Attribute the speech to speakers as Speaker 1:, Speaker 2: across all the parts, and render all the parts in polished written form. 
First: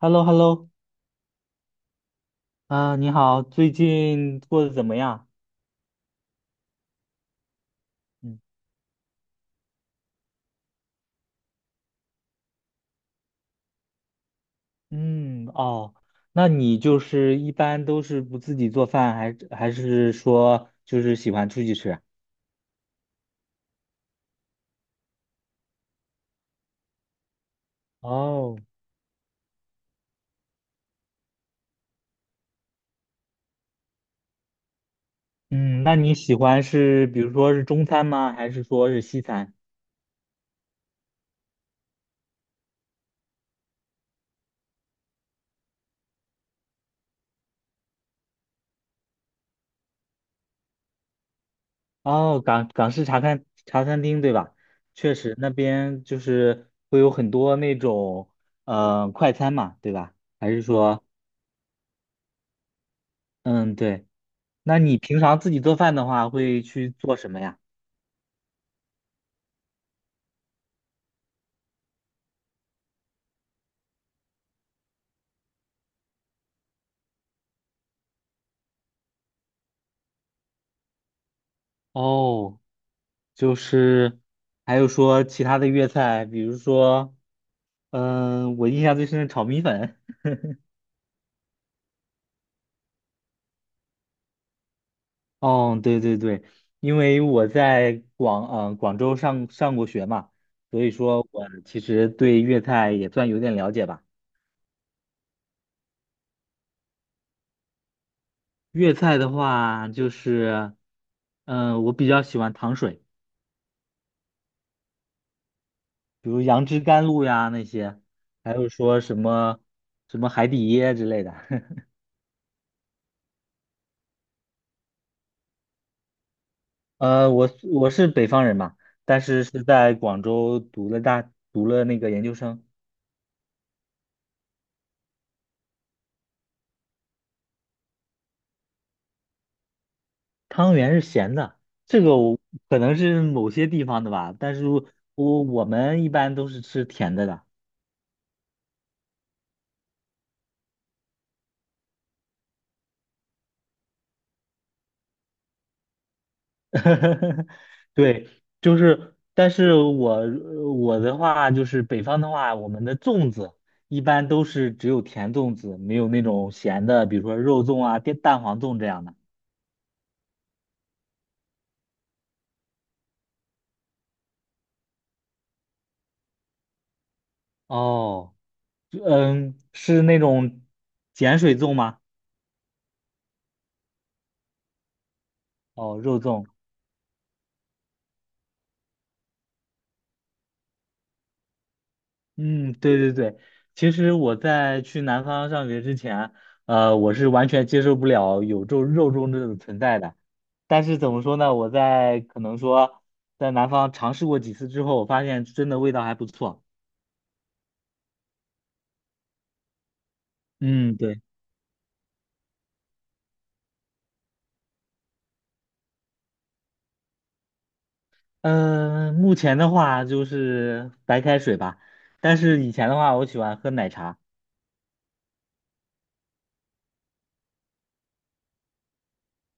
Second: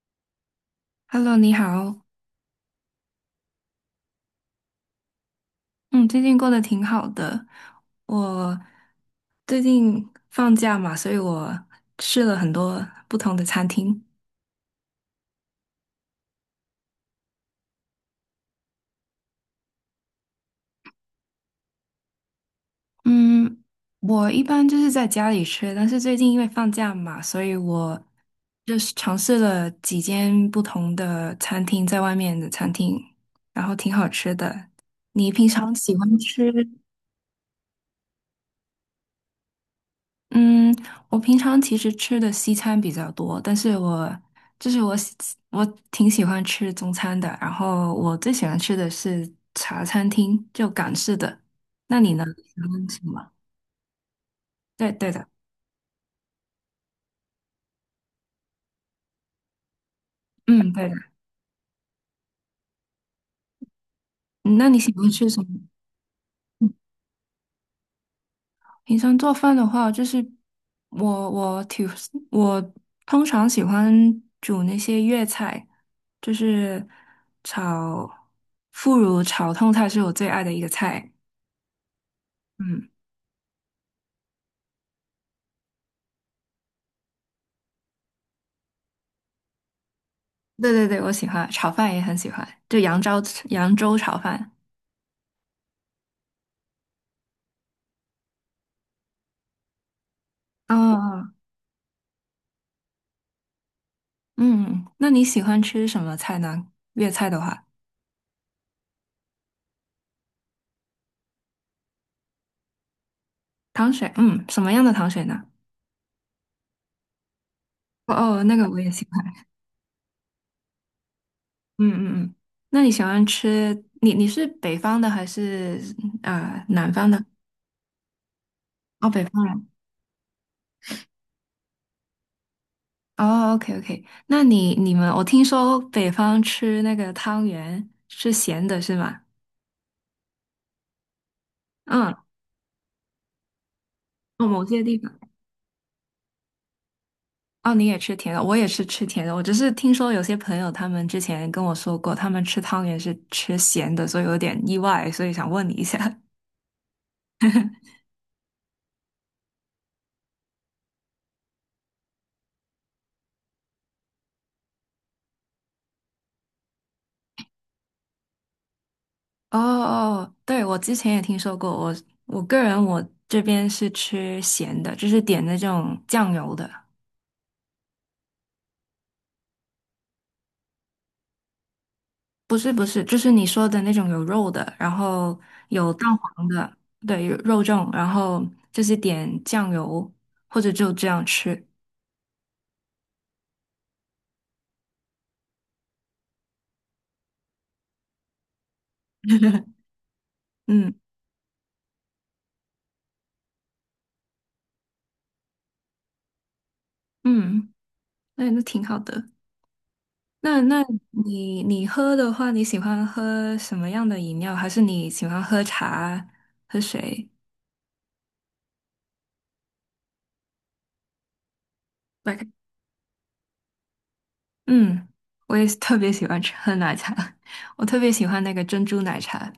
Speaker 1: h e l l o h e l l o
Speaker 2: Hello，你好。
Speaker 1: 啊，你好，最近过得怎么样？
Speaker 2: 嗯，最近过得挺好的。
Speaker 1: 嗯，
Speaker 2: 我最近放假嘛，所以我试了很多不同的餐厅。
Speaker 1: 嗯，哦，那你就是一般都是不自己做饭，还是说就是喜欢出去吃？
Speaker 2: 嗯，我一般就是在家里吃，但是最近因为放假嘛，所以我
Speaker 1: 哦，
Speaker 2: 就是尝试了几间不同的餐厅，在外面的餐厅，然后挺好吃的。你平常
Speaker 1: 嗯，那
Speaker 2: 喜
Speaker 1: 你
Speaker 2: 欢
Speaker 1: 喜
Speaker 2: 吃？
Speaker 1: 欢是比如说是中餐吗？还是说是西餐？
Speaker 2: 嗯，我平常其实吃的西餐比较多，但是我就是我喜我挺喜欢吃中餐的，然后我最喜欢吃的是茶餐厅，就港式的。那你呢？
Speaker 1: 哦，
Speaker 2: 你喜
Speaker 1: 港
Speaker 2: 欢
Speaker 1: 港
Speaker 2: 什
Speaker 1: 式茶
Speaker 2: 么？
Speaker 1: 餐茶餐厅对吧？
Speaker 2: 对对
Speaker 1: 确
Speaker 2: 的，
Speaker 1: 实那边就是会有很多那种快餐嘛，对吧？还是
Speaker 2: 嗯，对的。
Speaker 1: 说嗯对？
Speaker 2: 嗯，那你
Speaker 1: 那
Speaker 2: 喜
Speaker 1: 你
Speaker 2: 欢
Speaker 1: 平
Speaker 2: 吃
Speaker 1: 常
Speaker 2: 什么？
Speaker 1: 自己做饭的话，会去做什么呀？
Speaker 2: 平常做饭的话，就是我我挺我通常喜欢煮那些粤菜，就是炒腐乳炒通菜是我最爱的一个菜。
Speaker 1: 哦，
Speaker 2: 嗯。
Speaker 1: 就是还有说其他的粤菜，比如说，我印象最深的炒米粉。
Speaker 2: 对对对，我喜欢炒饭也很喜欢，就扬州炒饭。
Speaker 1: 哦，对对对，因为我在广州上过学嘛，所以
Speaker 2: 哦，
Speaker 1: 说我其实对粤菜也算有点了解吧。
Speaker 2: 嗯，那你喜欢吃什么菜呢？粤菜的话，
Speaker 1: 粤菜的话，就是，我比较喜欢糖水，
Speaker 2: 糖水，嗯，什么样的糖水呢？
Speaker 1: 比如杨枝甘露呀那些，
Speaker 2: 哦哦，
Speaker 1: 还
Speaker 2: 那个
Speaker 1: 有
Speaker 2: 我也
Speaker 1: 说
Speaker 2: 喜欢。
Speaker 1: 什么海底椰之类的。
Speaker 2: 嗯嗯嗯，那你喜欢吃？你你是北方的还是南方的？
Speaker 1: 我是北方人嘛，
Speaker 2: 哦，
Speaker 1: 但
Speaker 2: 北方
Speaker 1: 是是
Speaker 2: 人。
Speaker 1: 在广州读了那个研究生。
Speaker 2: 哦，OK OK，那你你们，我听说北方吃那个汤圆是咸的，是吗？
Speaker 1: 汤圆是咸的，这
Speaker 2: 嗯，
Speaker 1: 个我可能是某些地方的吧，
Speaker 2: 哦，
Speaker 1: 但是
Speaker 2: 某些地方。
Speaker 1: 我们一般都是吃甜的。
Speaker 2: 哦，你也吃甜的，我也是吃甜的。我只是听说有些朋友他们之前跟我说过，他们吃汤圆是吃咸的，所以有点意外，所以想问你一下。
Speaker 1: 对，就是，但是我我的话就是北方的话，我们的粽子一般都是只有甜粽子，没有那种咸的，比如说肉粽啊、蛋黄粽这样的。
Speaker 2: 哦哦，对，我之前也听说过，我个人这边是吃咸的，就是点那种酱油的，
Speaker 1: 哦，嗯，是那种碱水粽吗？
Speaker 2: 不是，就是你说的那种有肉的，然后有
Speaker 1: 哦，
Speaker 2: 蛋
Speaker 1: 肉粽，
Speaker 2: 黄的，对，有肉粽，然后就是点酱油或者就这样吃。
Speaker 1: 嗯，对对对，其实我在去南方上学之前，我是完全接受不了有肉粽这种存在的。但
Speaker 2: 嗯
Speaker 1: 是怎么说呢，我在可能说在南方尝试过几次之后，我发现真的味道还不错。
Speaker 2: 嗯，对，那挺好的。那
Speaker 1: 嗯，对，
Speaker 2: 你你喝的话，你喜欢喝什么样的饮料？还是你喜欢喝茶、喝水？
Speaker 1: 嗯、目前的话就是白开水吧，
Speaker 2: 白
Speaker 1: 但
Speaker 2: 开
Speaker 1: 是以前的话，我喜欢喝奶茶，
Speaker 2: 嗯，我也是特别喜欢吃喝奶茶，我特别喜欢那个珍珠奶茶。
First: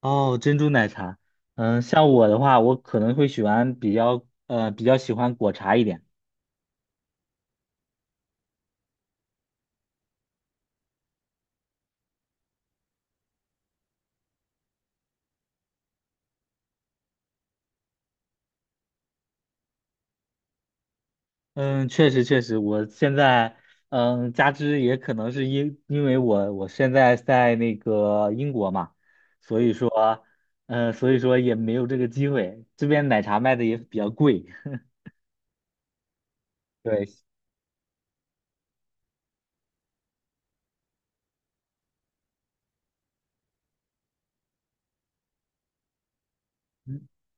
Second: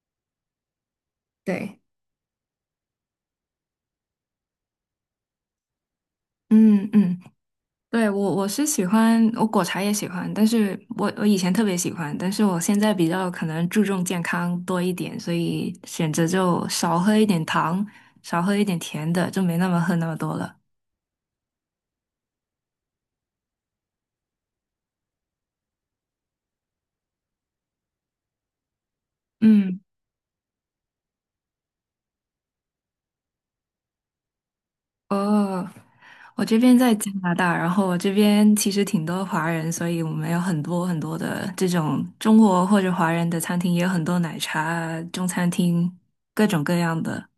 Speaker 1: 哦，珍珠奶茶。
Speaker 2: 对，
Speaker 1: 像我的话，我可能会喜欢比较，比较喜欢果茶一点。
Speaker 2: 嗯嗯，对，我我是喜欢，我果茶也喜欢，但是我我以前特别喜欢，但是我现在比较可能注重健康多一点，所以选择就少喝一点糖，少喝一点甜的，就没那么喝那么多了。
Speaker 1: 嗯，确实确实，我现在加之也可能是因为我现在在那个英国嘛，所以
Speaker 2: 嗯。
Speaker 1: 说嗯，所以说也没有这个机会，这边奶茶卖的也比较贵。
Speaker 2: 哦，我这边在
Speaker 1: 对，
Speaker 2: 加拿大，然后我这边其实挺多华人，所以我们有很多很多的这种中国或者华人的餐厅，也有很多奶茶啊中餐厅，各种各样
Speaker 1: 嗯
Speaker 2: 的。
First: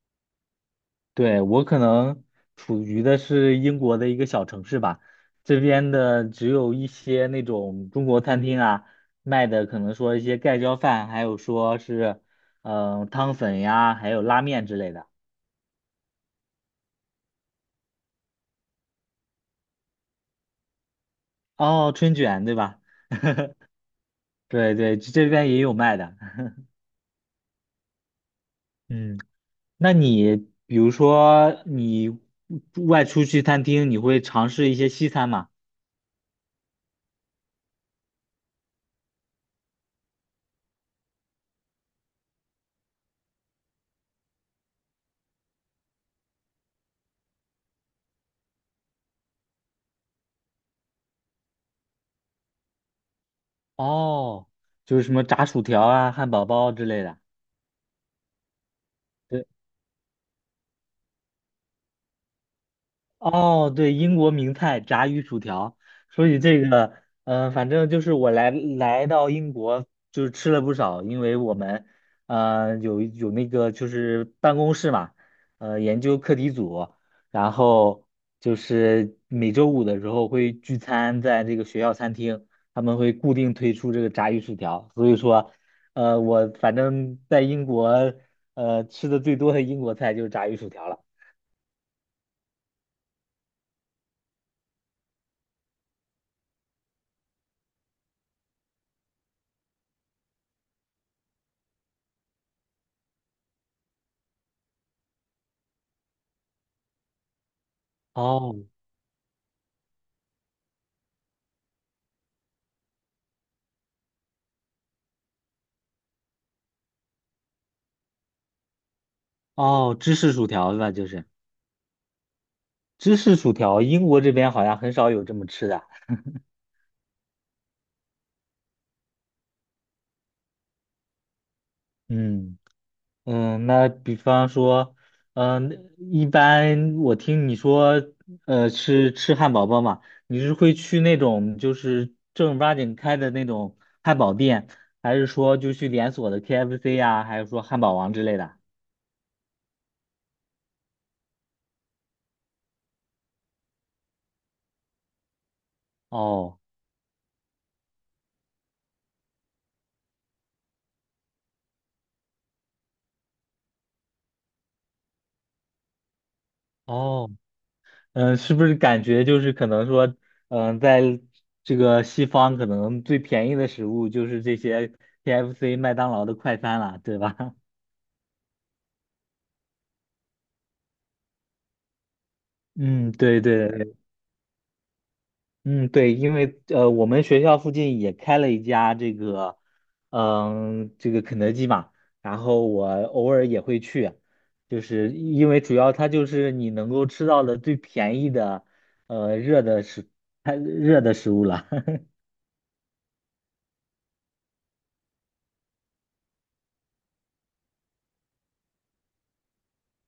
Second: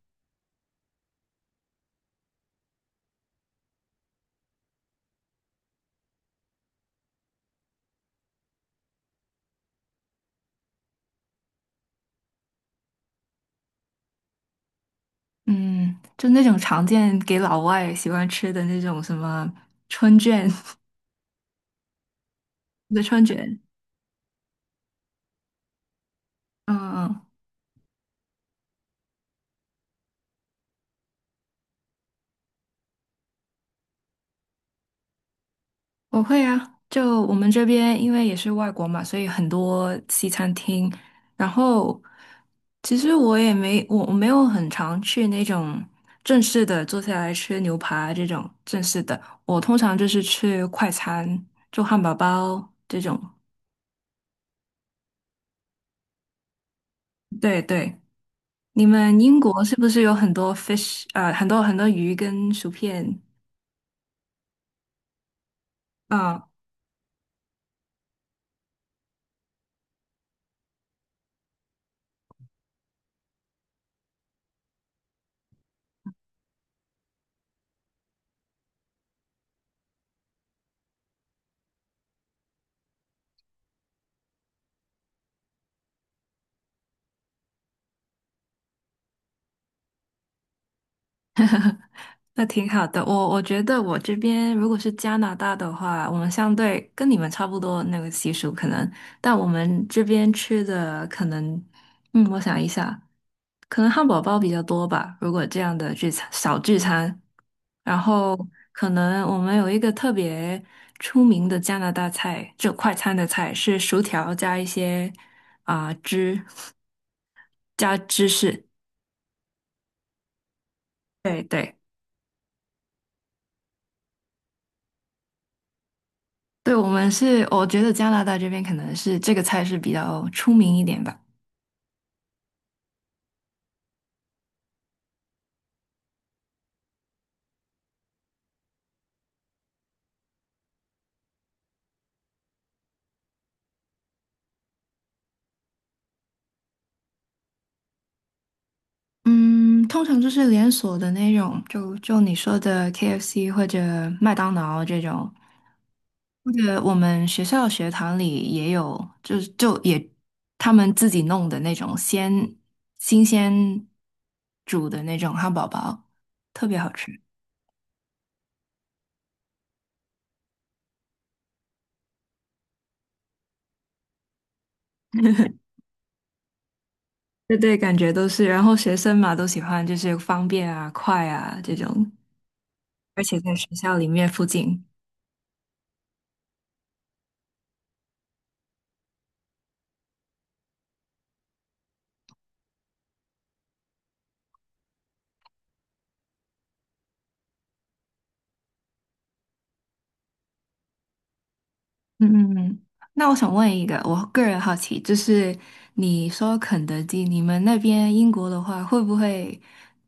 Speaker 1: 对，我可能处于的是英国的一个小城市吧，这边的只有一些那种中国餐厅啊，卖的可能说一些盖浇饭，还有说是汤粉呀，还有拉面之类的。
Speaker 2: 嗯，就那种常见给老外喜欢吃的那种什么春卷，
Speaker 1: 哦，春卷对吧？
Speaker 2: 的春卷。
Speaker 1: 对对，这边也有卖的。
Speaker 2: 嗯嗯。
Speaker 1: 嗯，那你比如说你外出去餐厅，你会尝试一些西餐吗？
Speaker 2: 我会啊，就我们这边因为也是外国嘛，所以很多西餐厅。然后其实我没有很常去那种正式的坐下来吃牛排这种正式的，我通常就是吃快餐，做汉堡包这种。
Speaker 1: 哦，就是什么炸薯条啊、汉堡包之类的。
Speaker 2: 对对，你们英国是不是有很多 fish 啊？很多很多鱼跟薯片？
Speaker 1: 哦，对，英国名菜炸鱼薯条。说起
Speaker 2: 啊？
Speaker 1: 这个，反正就是我来到英国，就是吃了不少，因为我们，有那个就是办公室嘛，呃，研究课题组，然后就是每周五的时候会聚餐在这个学校餐厅，他们会固定推出这个炸鱼薯条，所以说，我反正在英国，吃的最多的英国菜就是炸鱼薯条了。
Speaker 2: 那挺好的，我我觉得我这边如果是加拿大的话，我们相对跟你们差不多那个习俗可能，但我们这边吃的可能，我想一下，可能汉堡包比较多吧，如果这样的聚餐小聚餐，然后
Speaker 1: 哦
Speaker 2: 可能我们有一个特别出名的加拿大菜，就快餐的菜是薯条加一些啊、汁加芝士，
Speaker 1: 哦，芝士薯条吧，就是
Speaker 2: 对对。
Speaker 1: 芝士薯条，英国这边好像很少有这么吃的。
Speaker 2: 对，我们是，我觉得加拿大这边可能是这个菜是比较出名一点吧。
Speaker 1: 嗯嗯，那比方说，一般我听你说，吃汉堡包嘛，你是会去那种就是正儿八经开的那种汉堡店，还是说就去连锁的 KFC 呀、还是说汉堡王之类的？
Speaker 2: 嗯，通常就是连锁的那种，就你说的 KFC 或者麦当劳这种，或
Speaker 1: 哦
Speaker 2: 者我们学校学堂里也有，就是他们自己弄的那种新鲜煮的那种汉堡包，特别好吃。
Speaker 1: 哦嗯，是不是感觉就是可能说，嗯，在这个西方可能最便宜的食物就是这些 KFC、麦当劳的快餐了，对吧？
Speaker 2: 对对，感觉都是，然后学生嘛都喜欢，就是方便啊、快啊这种，
Speaker 1: 嗯，
Speaker 2: 而且
Speaker 1: 对
Speaker 2: 在
Speaker 1: 对
Speaker 2: 学
Speaker 1: 对，
Speaker 2: 校里面附近。
Speaker 1: 嗯对，因为我们学校附近也开了一家这个，嗯，这个肯德基嘛，然后我偶尔也会去，就是因为主要它就是你能够吃到的最便宜的，呃，热的食，它热的食物了。
Speaker 2: 嗯嗯嗯，那我想问一个，我个人好奇，就是你说肯德基，你们那边英国的话，会不会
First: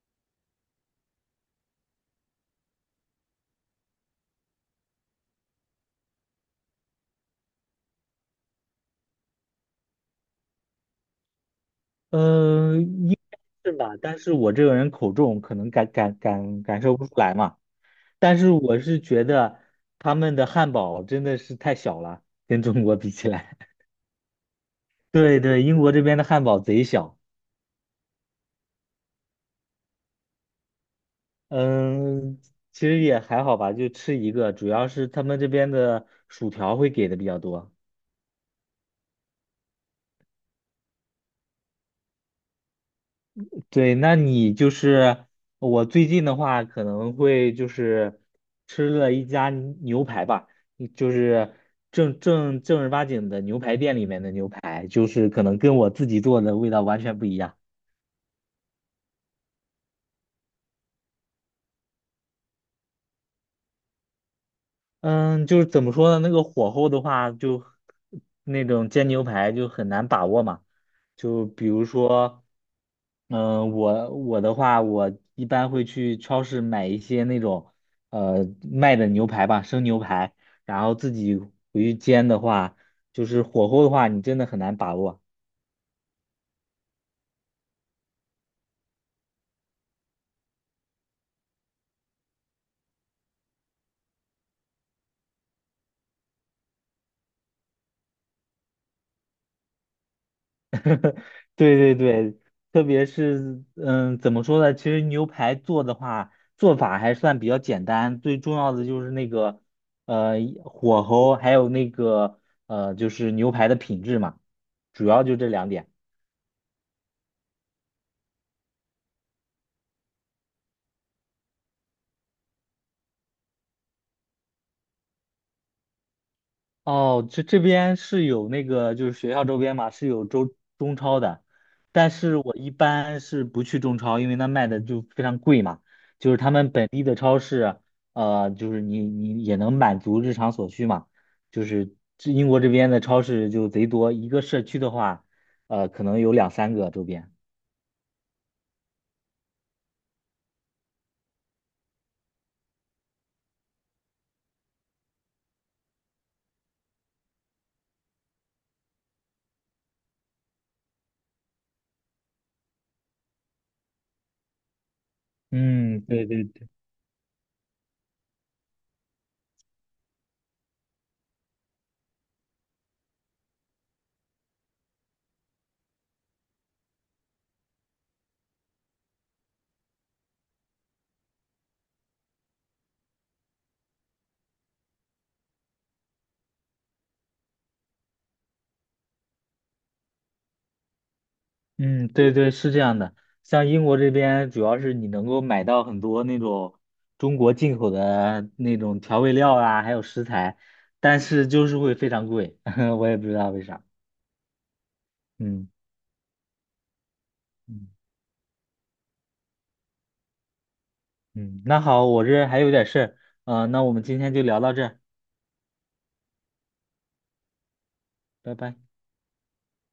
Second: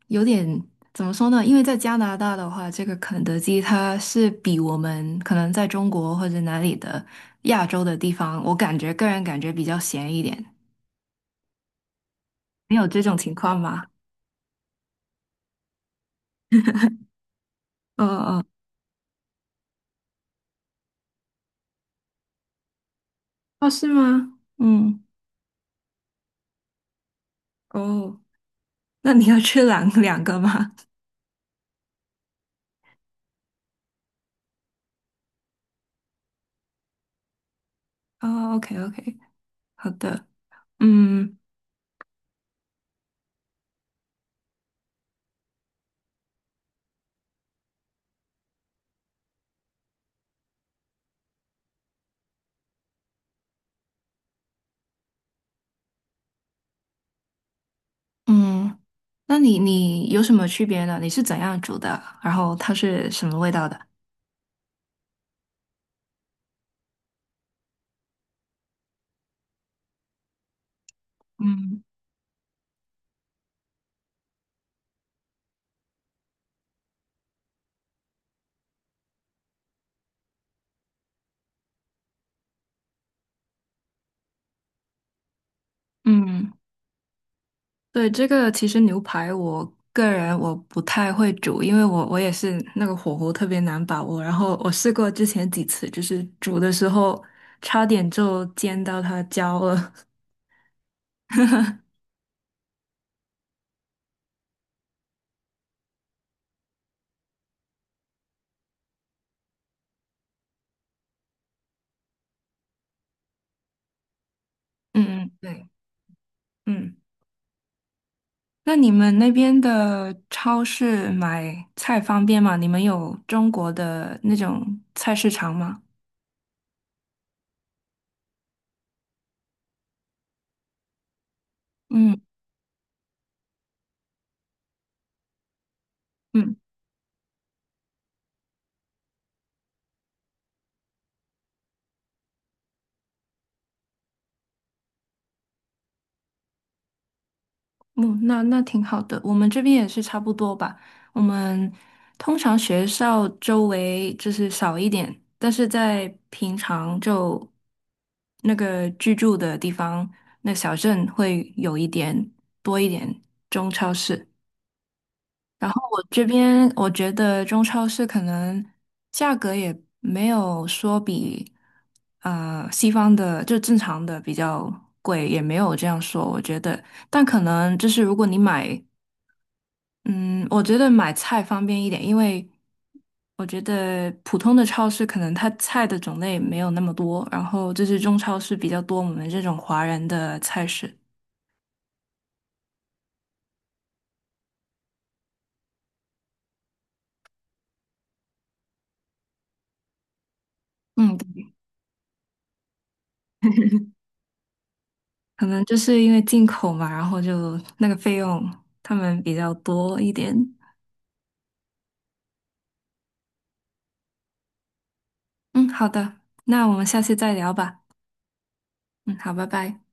Speaker 2: 有点怎么说呢？因为在加拿大的话，这个肯德基它是比我们可能在中国或者哪里的亚洲的地方，我感觉个人感觉比较咸一点。你
Speaker 1: 嗯，
Speaker 2: 有这种
Speaker 1: 应
Speaker 2: 情
Speaker 1: 该
Speaker 2: 况
Speaker 1: 是
Speaker 2: 吗？
Speaker 1: 吧，但是我这个人口重，可能感受不出来嘛。
Speaker 2: 嗯
Speaker 1: 但
Speaker 2: 嗯，
Speaker 1: 是我是觉得他们的汉堡真的是太小了，跟中国比起来。
Speaker 2: 哦，是吗？嗯，
Speaker 1: 对对，英国这边的汉堡贼小。
Speaker 2: 哦，那你要吃两个吗？
Speaker 1: 嗯，其实也还好吧，就吃一个，主要是他们这边的薯条会给的比较多。
Speaker 2: 哦，OK OK，好的，嗯。
Speaker 1: 对，那你就是我最近的话，可能会就是吃了一家牛排吧，就是正儿八经的牛排店里面的牛排，就是可能跟我自己做的味道完全不一样。
Speaker 2: 嗯，那你你有什么区别呢？你是怎样煮的？然后它是什么味道的？
Speaker 1: 嗯，就是怎么说呢？那个火候的话，就那种煎牛排就很难把握嘛。就比
Speaker 2: 嗯
Speaker 1: 如说，嗯，我的话，我一般会去超市买一些那种呃卖的牛排吧，生牛排，然后自己去煎的话，就是火候的话，你真的很难把握。
Speaker 2: 嗯，对，这个其实牛排我个人我不太会煮，因为我我也是那个火候特别难把握。然后我试过之前几次，就是煮的时候差点就煎到它焦了。
Speaker 1: 对对对，特别是嗯，怎么说呢？其实牛排做的话，做法还算比较简单，最重要的就是那个呃火候，还有那个就是牛排的品质嘛，
Speaker 2: 嗯
Speaker 1: 主要
Speaker 2: 嗯，
Speaker 1: 就这
Speaker 2: 对，
Speaker 1: 两点。
Speaker 2: 嗯。那你们那边的超市买菜方便吗？你们有中国的那种菜市场吗？
Speaker 1: 哦，这这边是有那个，就是学校周边嘛，是有中超的，但
Speaker 2: 嗯
Speaker 1: 是我一般是不去中超，因为那卖的就非常贵嘛。就是他
Speaker 2: 嗯。
Speaker 1: 们本地的超市，呃，就是你也能满足日常所需嘛。就是这英国这边的超市就贼多，一个社区的话，可能有两三个周边。
Speaker 2: 嗯，那挺好的，我们这边也是差不多吧。我们通常学校周围就是少一点，但是在平常就那个居住的地方，那小镇会有多一点中超市。然后
Speaker 1: 嗯，
Speaker 2: 我这
Speaker 1: 对对
Speaker 2: 边我觉得中超市可能价格也没有说比西方的就正常的比较贵，也没有这样说，我觉得。但可能就是如果你买嗯，我觉得买菜方便一点，因为我觉得普通的超市可能它菜的种类没有那么多，然后就是中超市比较多我们这种华人的菜市。
Speaker 1: 嗯，对对，是这样的。像英国这边，主要是你能够买到很多那种中国进口的那种调味料啊，还有食材，
Speaker 2: 嗯，
Speaker 1: 但是就是会非常贵，我也不知道为啥。
Speaker 2: 可能
Speaker 1: 嗯
Speaker 2: 就是因为进口嘛，然后就那
Speaker 1: 嗯
Speaker 2: 个费用他们比较多一点。
Speaker 1: 嗯，那好，我这还有点事儿，那我们今天就聊到这儿，
Speaker 2: 嗯，好的，那我们下次再聊吧。
Speaker 1: 拜拜。
Speaker 2: 嗯，好，拜拜。